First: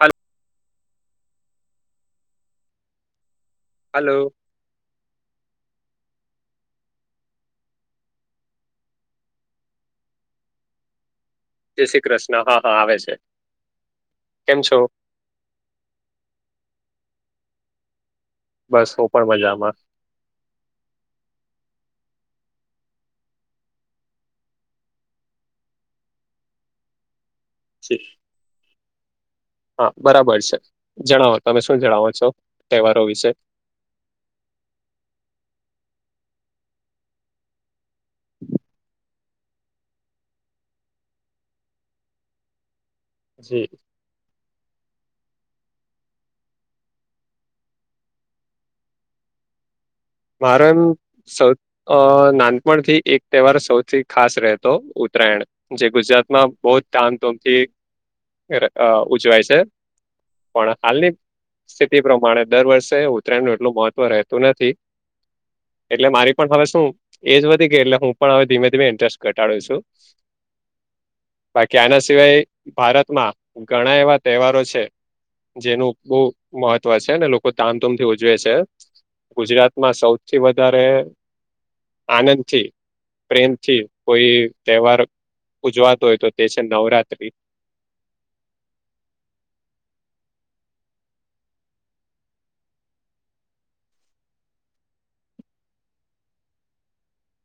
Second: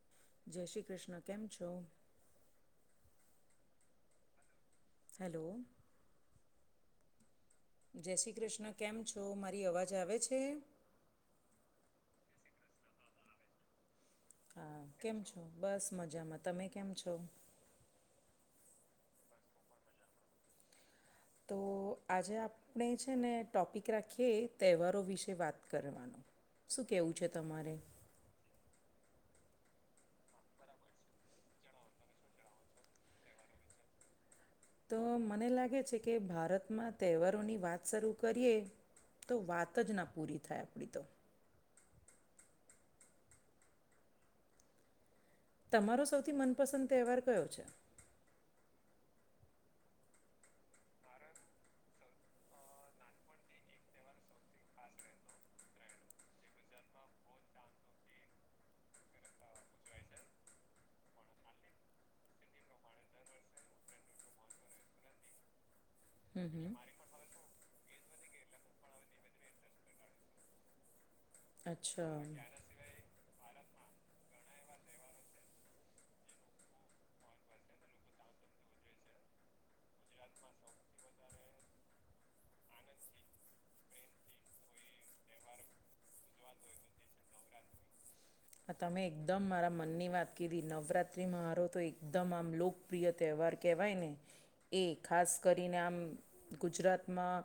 Hello જય શ્રી કૃષ્ણ કેમ છો? હલો હેલો જય શ્રી કૃષ્ણ કેમ છો? મારી અવાજ આવે છે? જય શ્રી કૃષ્ણ હા હા આવે છે. કેમ છો હા કેમ છો બસ મજામાં તમે કેમ છો? બસ હું પણ મજામાં. તો આજે આપ આપણે છે ને ટોપિક રાખીએ તહેવારો વિશે વાત કરવાનો. શું કેવું છે તમારે? [inaudible] હા બરાબર છે જણાવો તમે શું જણાવો છો તહેવારો વિશે? તો મને લાગે છે કે ભારતમાં તહેવારોની વાત શરૂ કરીએ. તો વાત જ ના પૂરી થાય આપણી તો. જી તમારો સૌથી મનપસંદ તહેવાર કયો છે? મારો એમ સૌ નાનપણથી એક તહેવાર સૌથી ખાસ રહેતો ઉત્તરાયણ. જે ગુજરાતમાં બહુ જ ધામધૂમથી ઉજવાય છે. પણ હાલની સ્થિતિ પ્રમાણે દર વર્ષે ઉત્તરાયણ નું એટલું મહત્વ રહેતું નથી. એટલે મારી હમ પણ હમ હવે શું એજ વધી ગઈ એટલે હું પણ હવે ધીમે ધીમે ઇન્ટરેસ્ટ ઘટાડું છું. બાકી આના અચ્છા. સિવાય ભારતમાં ઘણા એવા તહેવારો છે. જેનું બહુ મહત્વ છે અને લોકો ધામધુમથી ઉજવે છે ગુજરાત માં સૌથી વધારે આનંદથી પ્રેમથી કોઈ તહેવાર ઉજવાતો હોય તો તે છે નવરાત્રિ. આ તમે એકદમ મારા મનની વાત કીધી નવરાત્રીમાં હરો તો એકદમ આમ લોક લો પ્રિય તહેવાર કહેવાય ને એ ખાસ કરીને આમ ગુજરાતમાં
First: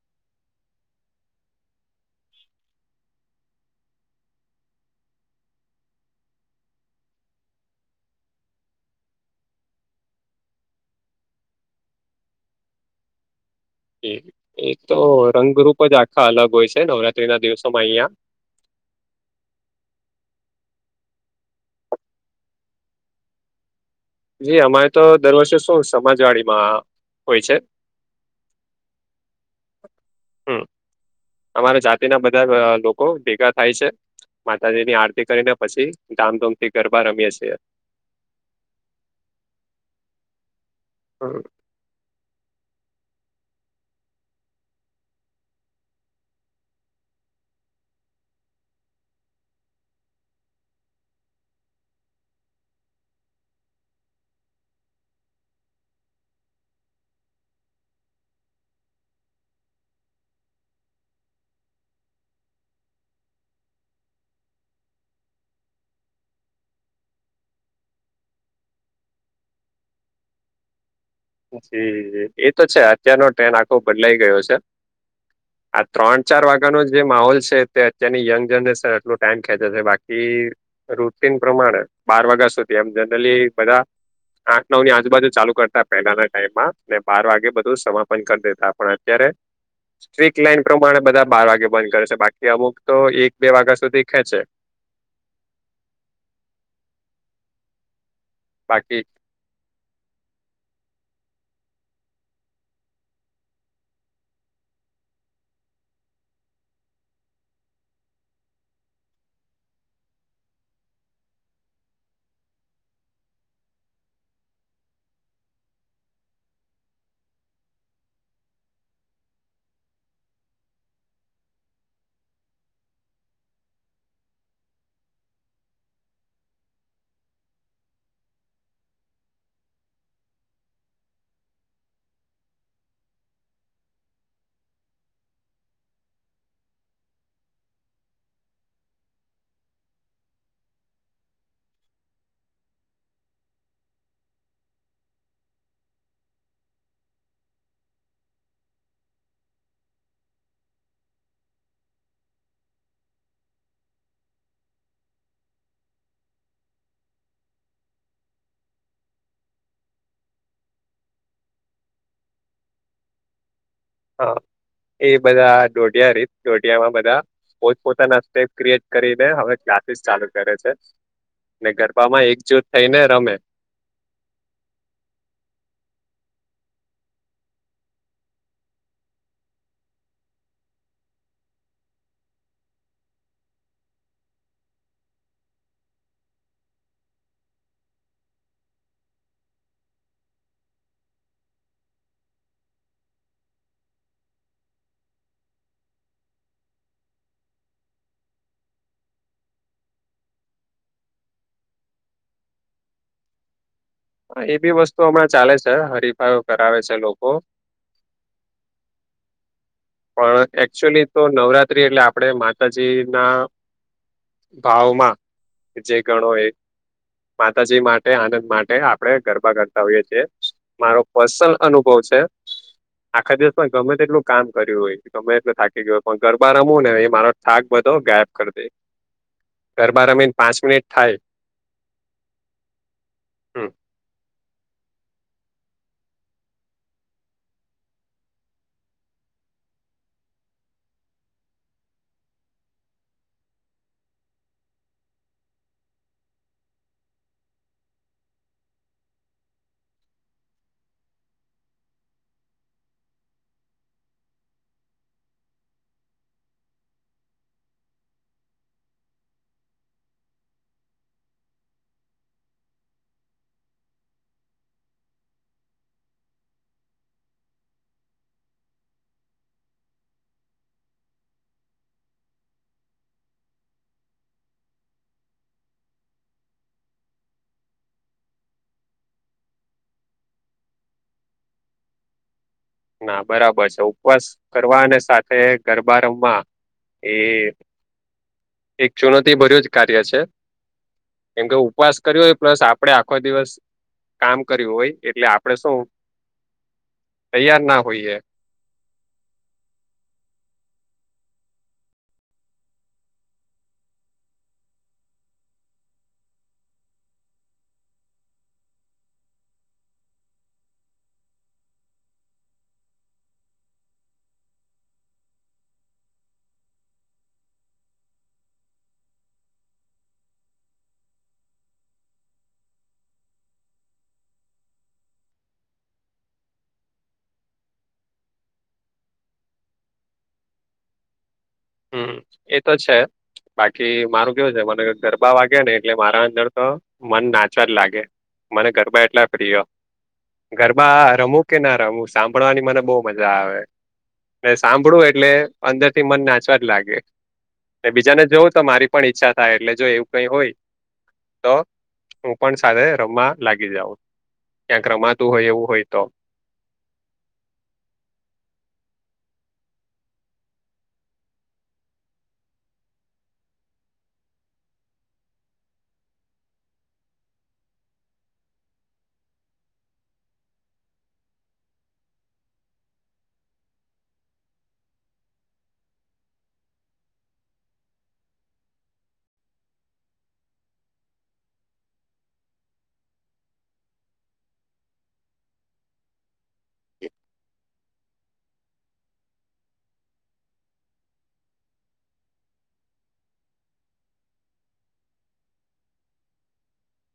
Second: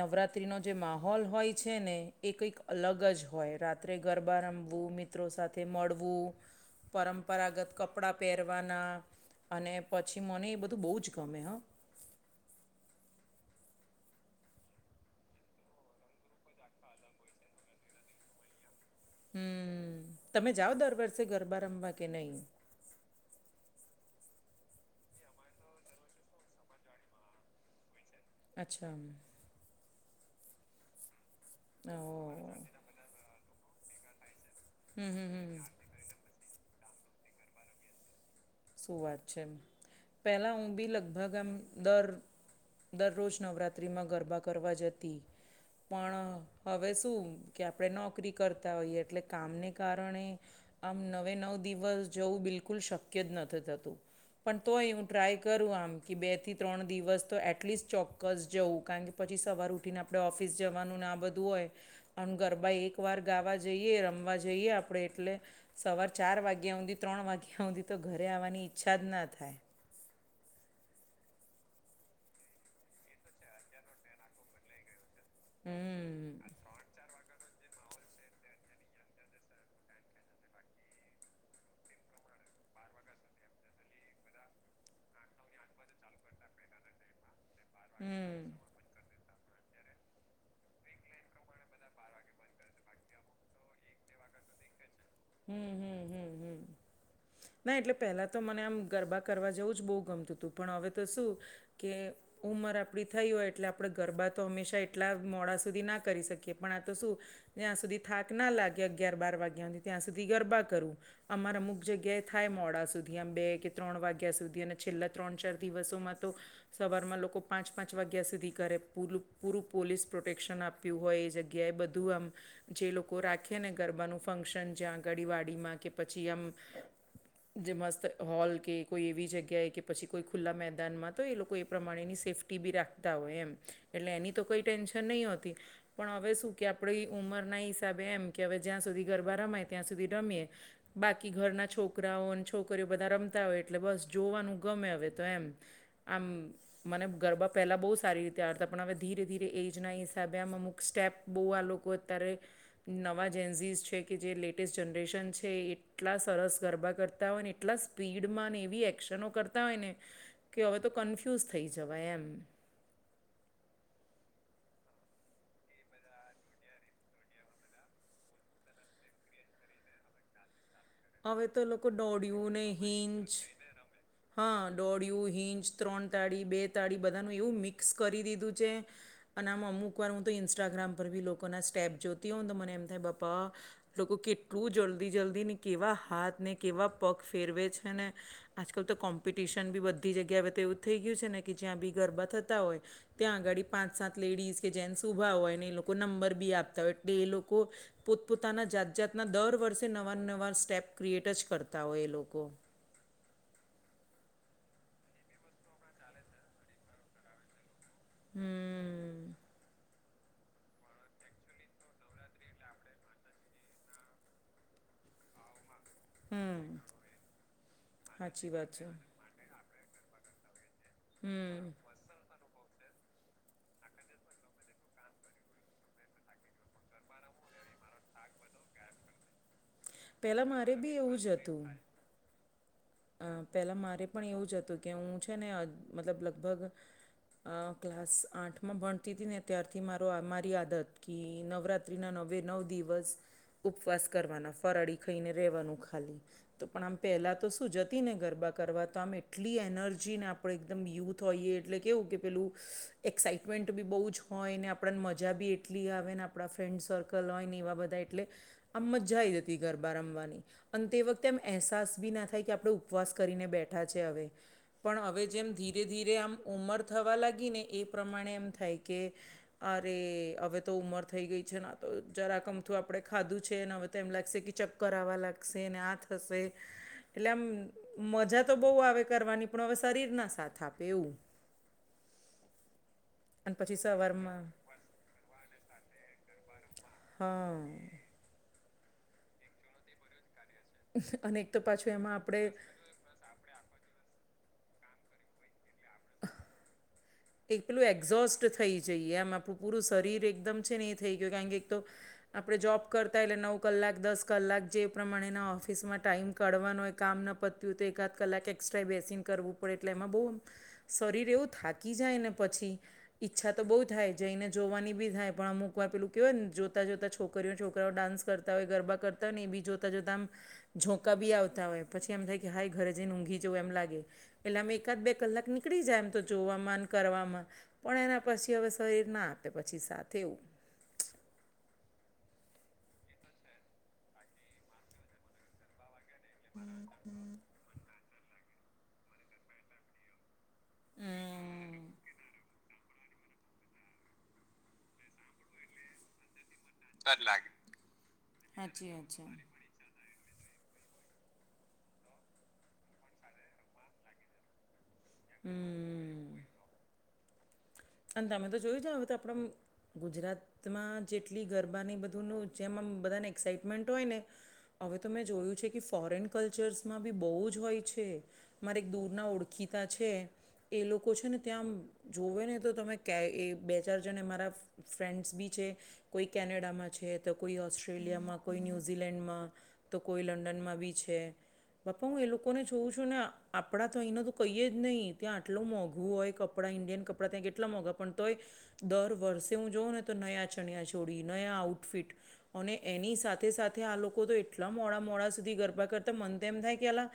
નવરાત્રિનો જે માહોલ હોય છે ને એ કંઈક અલગ જ હોય રા રાત્રે ગરબા રમવું, મિત્રો સાથે મળવું. પરંપરાગત કપડાં પહેરવાના અને પછી મને એ બધું બહુ જ ગમે હા. એ તો રંગરૂપ જ આખા અલગ હોય છે નવરાત્રી ના દિવસોમાં અહિયાં હમ તમે જાઓ દર વર્ષે ગરબા રમવા કે નહી? જી અમારે તો દર વર્ષે શું સમાજવાડીમાં હોય છે. અચ્છા હમ અમારા જાતિના ઓહ બધા લોકો ભેગા થાય છે. માતાજીની હમ આરતી હમ હમ કરીને પછી ધામધૂમ થી ગરબા રમીએે છીએ. શું વાત છે પહેલાં હું બી હમ લગભગ આમ દર દરરોજ નવરાત્રિમાં ગરબા કરવા જતી પણ હવે શું કે આપણે નોકરી કરતા હોઈએ એટલે કામને કારણે આમ નવે નવ દિવસ જવું બિલકુલ શક્ય જ નથી થતું. પણ તોય હું ટ્રાય કરું આમ કે બે થી ત્રણ દિવસ તો એટલીસ્ટ ચોક્કસ જવું કારણ કે પછી સવાર ઉઠીને આપણે ઓફિસ જવાનું ને આ બધું હોય. અને ગરબા એકવાર ગાવા જઈએ રમવા જઈએ આપણે એટલે સવાર ચાર વાગ્યા હુધી ત્રણ વાગ્યા હુધી તો ઘરે આવવાની ઈચ્છા જ ના થાય. જી એ તો છે અત્યારનો ટ્રેન આખો બદલાઈ ગયો છે. હમ. આ ત્રણ ચાર વાગ્યાનો જે માહોલ છે તે ત્યાંની યંગ જનરેશન એટલો ટાઈમ ખેંચે છે બાકી રૂટન પ્રમાણે બાર વાગ્યા સુધી એમ જનરલી બધા આઠ નવ ની આજુબાજુ ચાલુ કરતા પહેલાના ટાઈમમાં ને બાર વાગે બધું સમાપન કરી હમ. દેતા પણ અત્યારે. સ્ટ્રીટ લાઈન પ્રમાણે બધા બાર વાગે બંધ કરે છે બાકી અમુક તો એક બે વાગ્યા સુધી ખેંચે હું હું હું હું ના એટલે પેલા તો મને આમ બાકી ગરબા કરવા જવું જ બહુ ગમતું હતું પણ હવે તો શું કે ઉંમર આપણી થઈ હોય એટલે આપણે ગરબા તો હંમેશા એટલા મોડા સુધી ના કરી શકીએ પણ આ તો શું જ્યાં સુધી થાક ના લાગે અગિયાર બાર વાગ્યા થી ત્યાં સુધી ગરબા કરુ. અમાર અમુક જગ્યાએ થાય મોડા સુધી આમ બે કે ત્રણ વાગ્યા સુધી અને છેલ્લા ત્રણ ચાર દિવસોમાં તો સવારમાં લોકો પાંચ પાંચ વાગ્યા સુધી કરે પૂરું પૂરું પોલીસ પ્રોટેક્શન આપે આપ્યું હોય એ જગ્યાએ બધું આમ જે લોકો રાખે ને ગરબાનું ફંક્શન જ્યાં આગાડી વાડીમાં કે પછી આમ જે મસ્ત હોલ કે કોઈ એવી જગ્યાએ કે પછી કોઈ ખુલ્લા મેદાનમાં તો એ લોકો એ પ્રમાણેની સેફ ટી બી રાખતા હોય એમ એટલે એની તો કોઈ ટેન્શન નહિ હોતી. પણ હવે શું કે આપણી ઉંમરના હિસાબે એમ કે હવે જ્યાં સુધી ગરબા રમાય ત્યાં સુધી રમીએ બાકી ઘરના છોકરાઓ અને છોકરીઓ બધા રમતા હોય એટલે બસ જોવાનું ગમે હવે તો એમ આમ. મને ગરબા પહેલાં બહુ સારી રીતે આવડતા પણ હવે ધીરે ધીરે એજના હિસાબે આમ અમુક સ્ટેપ બહુ આ લોકો અત્યારે નવા જેન્ઝીજ છે કે જે લેટ ટે જનરેશન છે એટલા સરસ ગરબા કરતા હોય ને એટલા સ્પીડમાં એવી એક્શનો કરતા તા હોય ને કે હવે તો કન્ફ્યુઝ થઈ જવાય એમ હા એ બધા ડોઢિયા રીત દોઢિયામાં બધા પોત પોતાના સ્ટેપ ક્રિએટ કરીને હવે ક્લાસીસ ચાલુ કરે છે. હવે તો ને લોકો ગરબામાં દોડય્યું ને એકજૂટ થઈને રમે હિન્ચ હા દોળિયું હિંજ ત્રણ તાળી બે તાળી બધાનું એવું મિક્સ કરી દીધું છે. અને આમ અમુક વાર હું તો ઇન્સ્ટાગ્રામ પર બી લોકોના સ્ટેપ જોતી હોઉ તો મને એમ થાય બાપા લોકો કેટલું જલ્દી જલ્દી ને કેવા હાથ ને કેવા પગ ફેરવે છે ને આજકાલ તો કોમ્પિટિશન બી બધી જગ્યાએ તો એવું થઈ ગયું છે ને કે જ્યાં બી ગરબા થતા હોય ત્યાં આગાડી પાંચ સાત લેડીઝ કે જેન્ટ્સ ઊભા હોય ને એ લોકો નંબર બી આપતા હોય એટલે એ લોકો પોતપોતાના જાત જાતના દર વર્ષે નવા નવા સ્ટેપ ક્રિએટ જ કરતા હોય એ લોકો એ બી વસ્તુ હમણાં ચાલે છે હરીફાઈઓ કરાવે છે લોકો હમ. પણ એકચુઅલી તો નવરાત્રી એટલે આપણે માતાજી ના ભાવમાં કે જે. ગણો એક હમ માતાજી માટે આનંદ સાચી વાત માટે છે આપણે ગરબા કરતા હોઈએ છીએ. મારો પર્સનલ હમ અનુભવ છે આખા દિવસમાં ગમે તેટલું કામ કર્યું હોય ગમે એટલે થાકી ગયો હોય પણ ગરબા રમો ને એ મારો થાક બધો ગાયબ કર દે. ગરબા રમીને પાંચ મિનિટ થાય. તુમ. અ હમ પહેલા મારે પણ એવું જ હતું કે હું છે ને મતલબ લગભગ અ ક્લાસ આઠમાં ભણતી હતી ને ત્યારથી મારો મારી આદત કે નવરાત્ર ત્રી ના નવે નવ દિવસ. ઉપવાસ કરવાના ફરાળી ખાઈને રહેવાનું ખાલી તો પણ આમ પહેલાં તો હું જતી ને ગરબા કરવા તો આમ એટલી એનર્જીને આપણે એકદમ યુથ હોઈએ એટલે કેવું કે પેલું એક્સાાઈટમેન્ટ બી બહુ જ હોય ને આપણને મજા બી એટલી આવે ને આપણા ફ્રેન્ડ સર્કલ કલ હોય ને એવા બધા એટલે આમ મજા આવી જતી ગરબા રમવાની અને તે વખતે એમ અહેસાસ બી ના થાય થાય કે આપણે ઉપવાસ કરીને બેઠા છે હવે પણ હવે જેમ ધીરે ધીરે આમ ઉંમર થવા લાગી ને એ પ્રમાણે એમ થાય કે અરે હવે તો ઉમર થઈ ગઈ છે ના તો જરાકમથું આપડે ખાધું છે ને હવે તો એમ લાગશે કે ચપ કરાવવા લાગશે આ થશે એટલે આમ મજા તો બહુ આવે કરવાની પણ હવે શરીરના સાથ આપે એવું ઇ ના અને બરાબર પછી છે ઉપવાસ સવારમાં કરવા અને સાથે ગરબા રમવા એ હા એક ચુનતીભર્યું જ કાર્ય છે અને કેમ એક કે તો પાછું ઉપવાસ એમાં કર્યો આપણે પ્લસ આપડે આખો દિવસ કામ કર્યું હોય એટલે આપડે શું એક તૈયાર ના પેલું હોઈએ એક્ઝોસ્ટ થઈ જઈએ એમ આપણું પૂરું શરીર એકદમ છે ને એ થઈ ગયું કારણ કે એક તો આપણે જોબ કરતા એટલે નવ કલાક દસ કલાક જે પ્રમાણેના ઓફિસમાં ટાઈમ કવાનું હોય કામ ન પત્યું હોય તો એકાદ કલાક એક્સ્ટ્રા બેસીને કરવું પડે એટલે એમાં બહુ શરીર એવું થાકી જાય ને પછી ઈચ્છા તો બહુ થાય જઈને જોવાની બી થાય પણ અમુક વા પેલું કેહેવાય ને જોતા જોતા છોકરા છોકરીઓ છોકરાઓાન્સ કરતા હોય ગરબા કરતા હોય ને એ બી જોતા જોતા આમ ઝોંકા બી આવતા હોય પછી એમ થાય કે હાઈ ઘરે જઈને ઊંઘી જવું એમ લાગે એટલે અમે એકાદ બે કલાક નીકળી જાય એમ તો જો સમાન કરવામાં પણ એના પછી હવે શરીર ના આપે પછી સાથે એવું હમ એ તો છે બાકી મારું કેવું છે મને ગરબા વાગે ને એટલે મારા અંદર તો મન નાચવા જ લાગે મને ગરબા એટલા પ્રિય ઘરમાં રમું કે ના હમ રમું સાંભળવાની મને બહ મજા આવે સાંભળું એટલે અંદર થી મન નાચવા જ લાગે બીજાને જોવું તો મારી સાચી પણ વાત છે. ઈચ્છા થાય એટલે જો એવું કઈ હોય તો હું પણ સાથે રમવા લાગી જાઉં ક્યાંક રમાતું હોય એવું હોય તો હમ અને તમે તો જોઈ જાઓ હવે તો આપડ ગુજરાતમાં જેટલી ગરબાની બધુંનું જેમાં બધાને એક્સાઈટમેન્ટ હોય ને હવે તો મેં જોયું છે કે ફોરેન કલ્ચર્સમાં બી બહુ જ હોય છે મારે એક દૂરના ઓળખીતા છે એ લોકો છે ને ત્યાં જોવે ને તો તમે ક એ બે ચાર જણે મારા ફ્રેન્ડ્સ બી છે કોઈ કેનેડામાં છે તો કોઈ ઓસ્ટ્રેલિયામાં કોઈ ન્યૂઝીલેન્ડમાં તો કોઈ લંડનમાં બી છે બાપા હું એ લોકોને જોઉં છું ને આપણા તો અહીંનો તો કહીએે જ નહીં ત્યાં આટલો મોંઘું હોય કપડાં ન કપડા ત્યાં કેટલા મોંઘા પણ તોય દર વર્ષે હું જોઉં ને તો નયા ચણિયા છોડી નયા આઉટફિટ અને એની સાથે સાથે આ લોકો તો એટલા મોડા મોડા સુધી ગરબા કરતા મન તો એમ થાય કે આલા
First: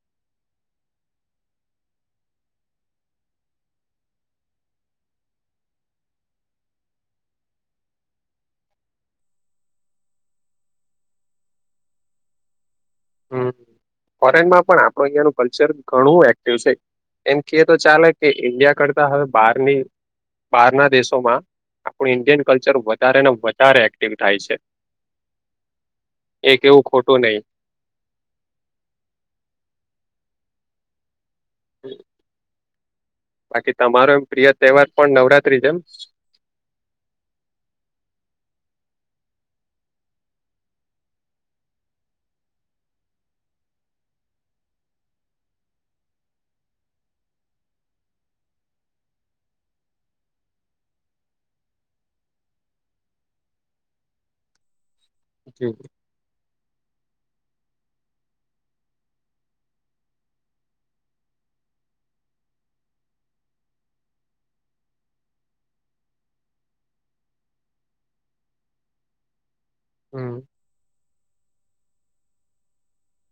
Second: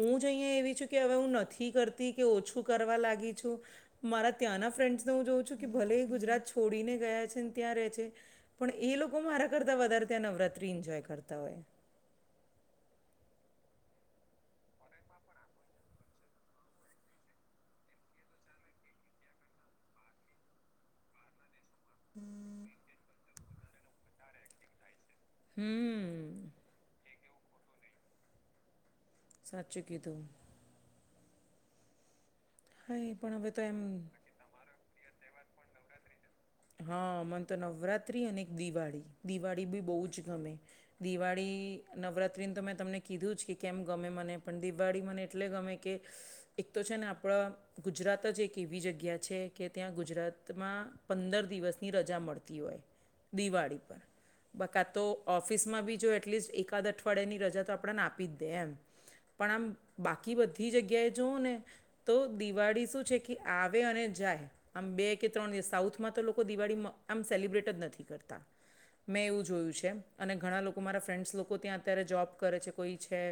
હું જ અહીં એવી છું કે હવે હું નથી કરતી કે ઓછું કરવા લાગી છું મારા ત્યાંના ફ્રેન્ડ્સને હું જોઉં છું કે ભલે ગુજરાત છોડીને ગયા છે ને ત્યાં રહે છે પણ એ લોકો મારા કરતાં વધારે ત્યાં નવરાત્રિ એન્જોય કરતા હોય હમ ફોરેનમાં પણ આપણું અહિયાયાનું કલ્ચર ઘણું એક્ટિવ છે એમ કે એ તો ચાલે કે ઈન્ડિયા કરતા હવે બહારની બહારના દેશોમાં આપણું ઈન્ડિયન કલ્ચર વધારે ને વધારે એક્ટિવ થાય છે હમ એક એવું ખોટું નહીિ સાચચી કીતોું હમ હા એ પણ હવે તો એમ પ્રિય તહેવાર પણ નવરાત્રી જે એમ હા મમને તો નવરાત્ર્રી અને દિવાળી દિવાળી બી બહુ જ ગમે દિવાળી નવરાત્રિને તો મેં તમને કીધું જ કે કેમ ગમે મને પણ દિવાળી મને એટલે ગમે કે એક તો છે ને આપણા ગુજરાત જ એક એવી જગ્યા છે કે ત્યાં ગુજરાતમા પંદર દિવસની રજા મળતી હોય દિવાળી પર બકા તો ઓફિસમાં બી જો એટલીસ્ટ એકાદ અઠવાડિયાની રજા તો આપણને આપી જ દે એમ પણ આમ બાકી બધી જગ્યાએ જવઓ ને તો દિવાળી શું છે કે આવે અને જાય આમ બે કે ત્રણ દિવસ સાઉથ તો દિવાળી આમ સેલિબ્રેટ જ નથી કરતા મેં એવું જોયું છે, અને હમ ઘણા લોકો મારા ફ્રેન્ડ્સ લોકો ત્યાં અત્યારે જોબ કરે છે કોઈ છે.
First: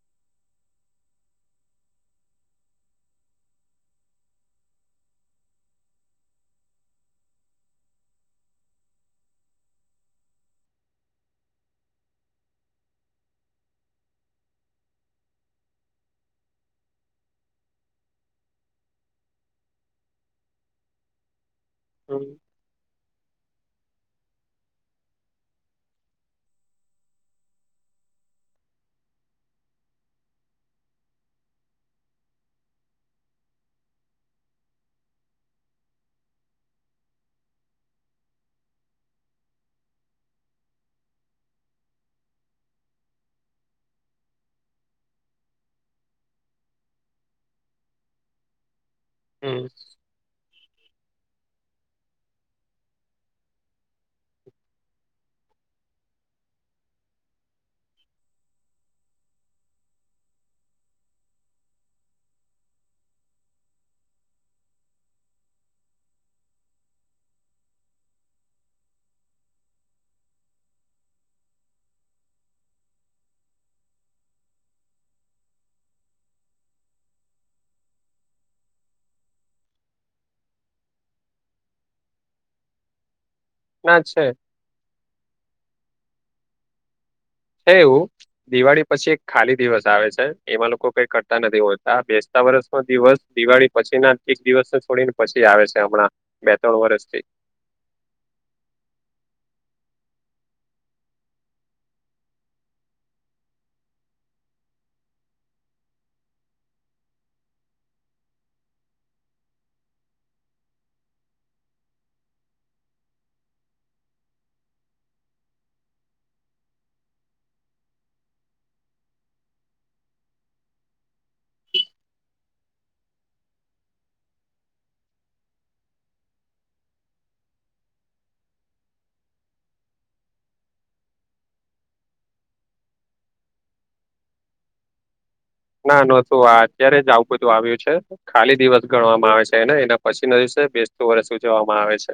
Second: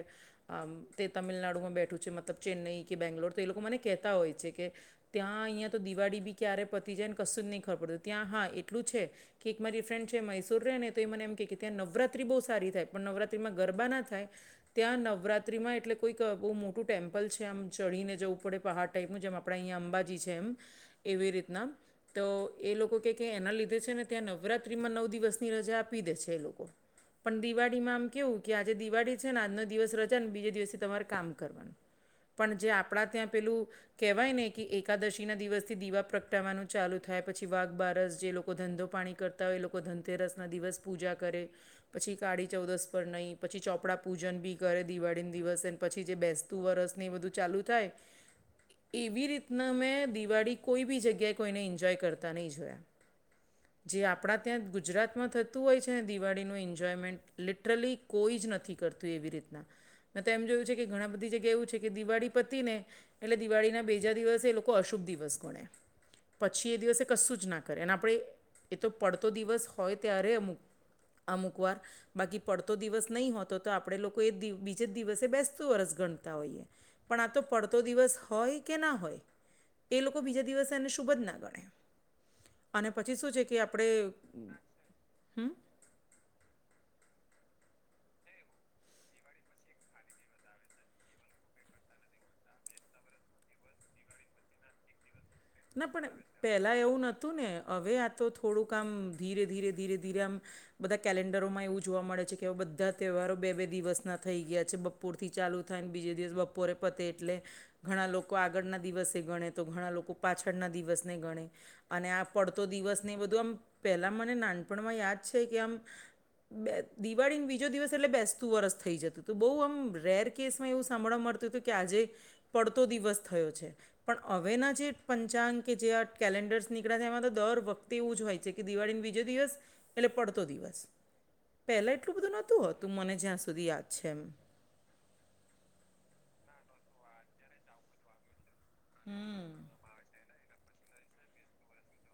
આમ તે તમિલનાડુમાં બેઠું છે મતલબ ચેન્નઈ કે બેંગ્લોર તો એ લોકો મને કહેતા હોય છે, કે ત્યાં અહીંયા તો દિવાળી બી ક્યારે પતી જાય ને કશું જ નહીં ખબર પડતું ત્યાં હા એટલું છે. કે એક મારી ફ્રેન્ડ છે મૈસૂર રે ને તો એ મને એમ કે ત્યાં નવરાત્રી બોવ સારી થાય પણ નવરાત્રીમાં ગરબા ના થાય. ત્યાં નવરાત્રીમાં એટલે કોઈક બહુ મોટું ટેમ્પલ છે આમ ચડીને જવું પડે પહાડ ટાઈપનું જેમ આપણા અહીંયા અંબાજી છે, એમ એવી રીતના હમ તો એ લોકો કે કે એના લીધે છે ને ત્યાં નવરાત્રીમાં નવ દિવસની રજા આપી દે છે એ લોકો. પણ દિવાળીમાં આમ કેવું કે આજે દિવાળી છે ને આજનો દિવસ રજા ને બીજે દિવસથી તમારે કામ કરવાનુ પણ જે આપણા ત્યાં પેલુ કહેવાય ને કે એકાદશી ના દિવસથી દીવા પ્રગટાવાનું ચાલુ થાય. પછી વાઘ બારસ જે લોકો ધંધો પાણી કરતા હોય એ લોકો ધનતેરસના દિવસ પૂજા કરે પછી કાળી ચૌદસ પર નહીં પછી ચોપડા પૂજન બી કરે દિવાળીને દિવસ એ પછી જે બેસતું વરસ ને એ બધું ચાલુ થાય. એવી હમ રીતના મેં દિવાળી કોઈ બી જગ્યાએ કોઈને એન્જોય કરતા નહીં જોયા. જે આપણા ત્યાં ગુજરાતમાં થતું હોય છે દિવાળીનું એન્જોયમેન્ટ લિટરલી કોઈ જ નથી કરતું એવી રીતના મેં તો એમ જોયું છે કે ઘણા બધી જગ્યા એવું છે કે દિવાળી પતી ને એટલે દિવાળી ના બીજા દિવસે એ લોકો અશુભ દિવસ ગણે પછી એ દિવસે કશું જ ના કરે અને આપણે એ તો પડતો દિવસ હોય ત્યારે અમુક અમુકવાર બાકી પડતો દિવસ નહી હોતો તો આપણેે લોકો એ બીજે જ દિવસે બેસતું વર્ષ ગણતા હોઈએ. પણ આ તો પડતો દિવસ હોય કે ના હોય એ લોકો બીજા દિવસે એને શુભ જ ના ગણે. અને પછી શું છે કે આપણે ના છે હમ. હે એવું દિવાળી પછી એક ખાલી દિવસ આવે છે એમાં લોકો કઈ કરતા નથી હોતા બે સતા વર્ષનો દિવસ દિવાળી પછીના દિવસ છોડીને પછી આવે છે ના પણ હમણાં બે પહેલા ત્રણ એવું વર્ષથી નહોતું ને હવે આ તો થોડુંક આમ ધીરે ધીરે ધીરે ધીરે આમ બધા કેલેન્ડરોમાં એવું જોવા મળે છે કે હવે બધા તહેવારો બે બે દિવસના થઈ ગયા છે. બપૂરથી ચાલુ થાય ને બીજે દિવસ બપોરે પતે એટલે ઘણા લોકો આગળના દિવસે ગણે તો ઘણા લોકો પાછળના દિવસને ગણે. અને આ પડતો દિવસ ને બધું આમ પેલા મને નાનપણમાં યાદ છે કે આમ બે દિવાળીને બીજો દિવસ એટલે બેસતું વરસ થઈ જતું હતું બહુ આમ રેર કેસમાં એવુંં સાભળવા મળતું હતુ, કે કે આજે પડતો દિવસ થયો છે પણ હવેના જે પંચાંગ કે જે આ કેલેન્ડર્સ નીકળે છે એમાં તો દર વખતે એવું જ હોય છે કે દિવાળીને બીજો દિવસ એટલે પડતો દિવસ પહેલા એટલું બધું નહોતું હોતું મને જ્યાં સુધી યાદ છે, એમ ના નતું આ અત્યારે જ આવું બધું આવ્યું છે ખાલી દિવસ ગણવામાં આવે હમ છે, એને પછીના દિવસે બેસતું વર્ષ ઉજવામાં આવે છે.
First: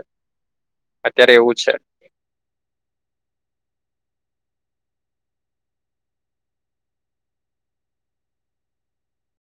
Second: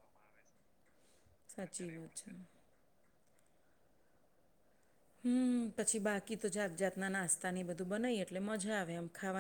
અત્યારે એવું જ છે સાચી વાત છે. હમ પછી બાકી તો જાત જાતના નાસ્તા ને બધું બનાઈ એટલે મજા આવે આમ ખાવાની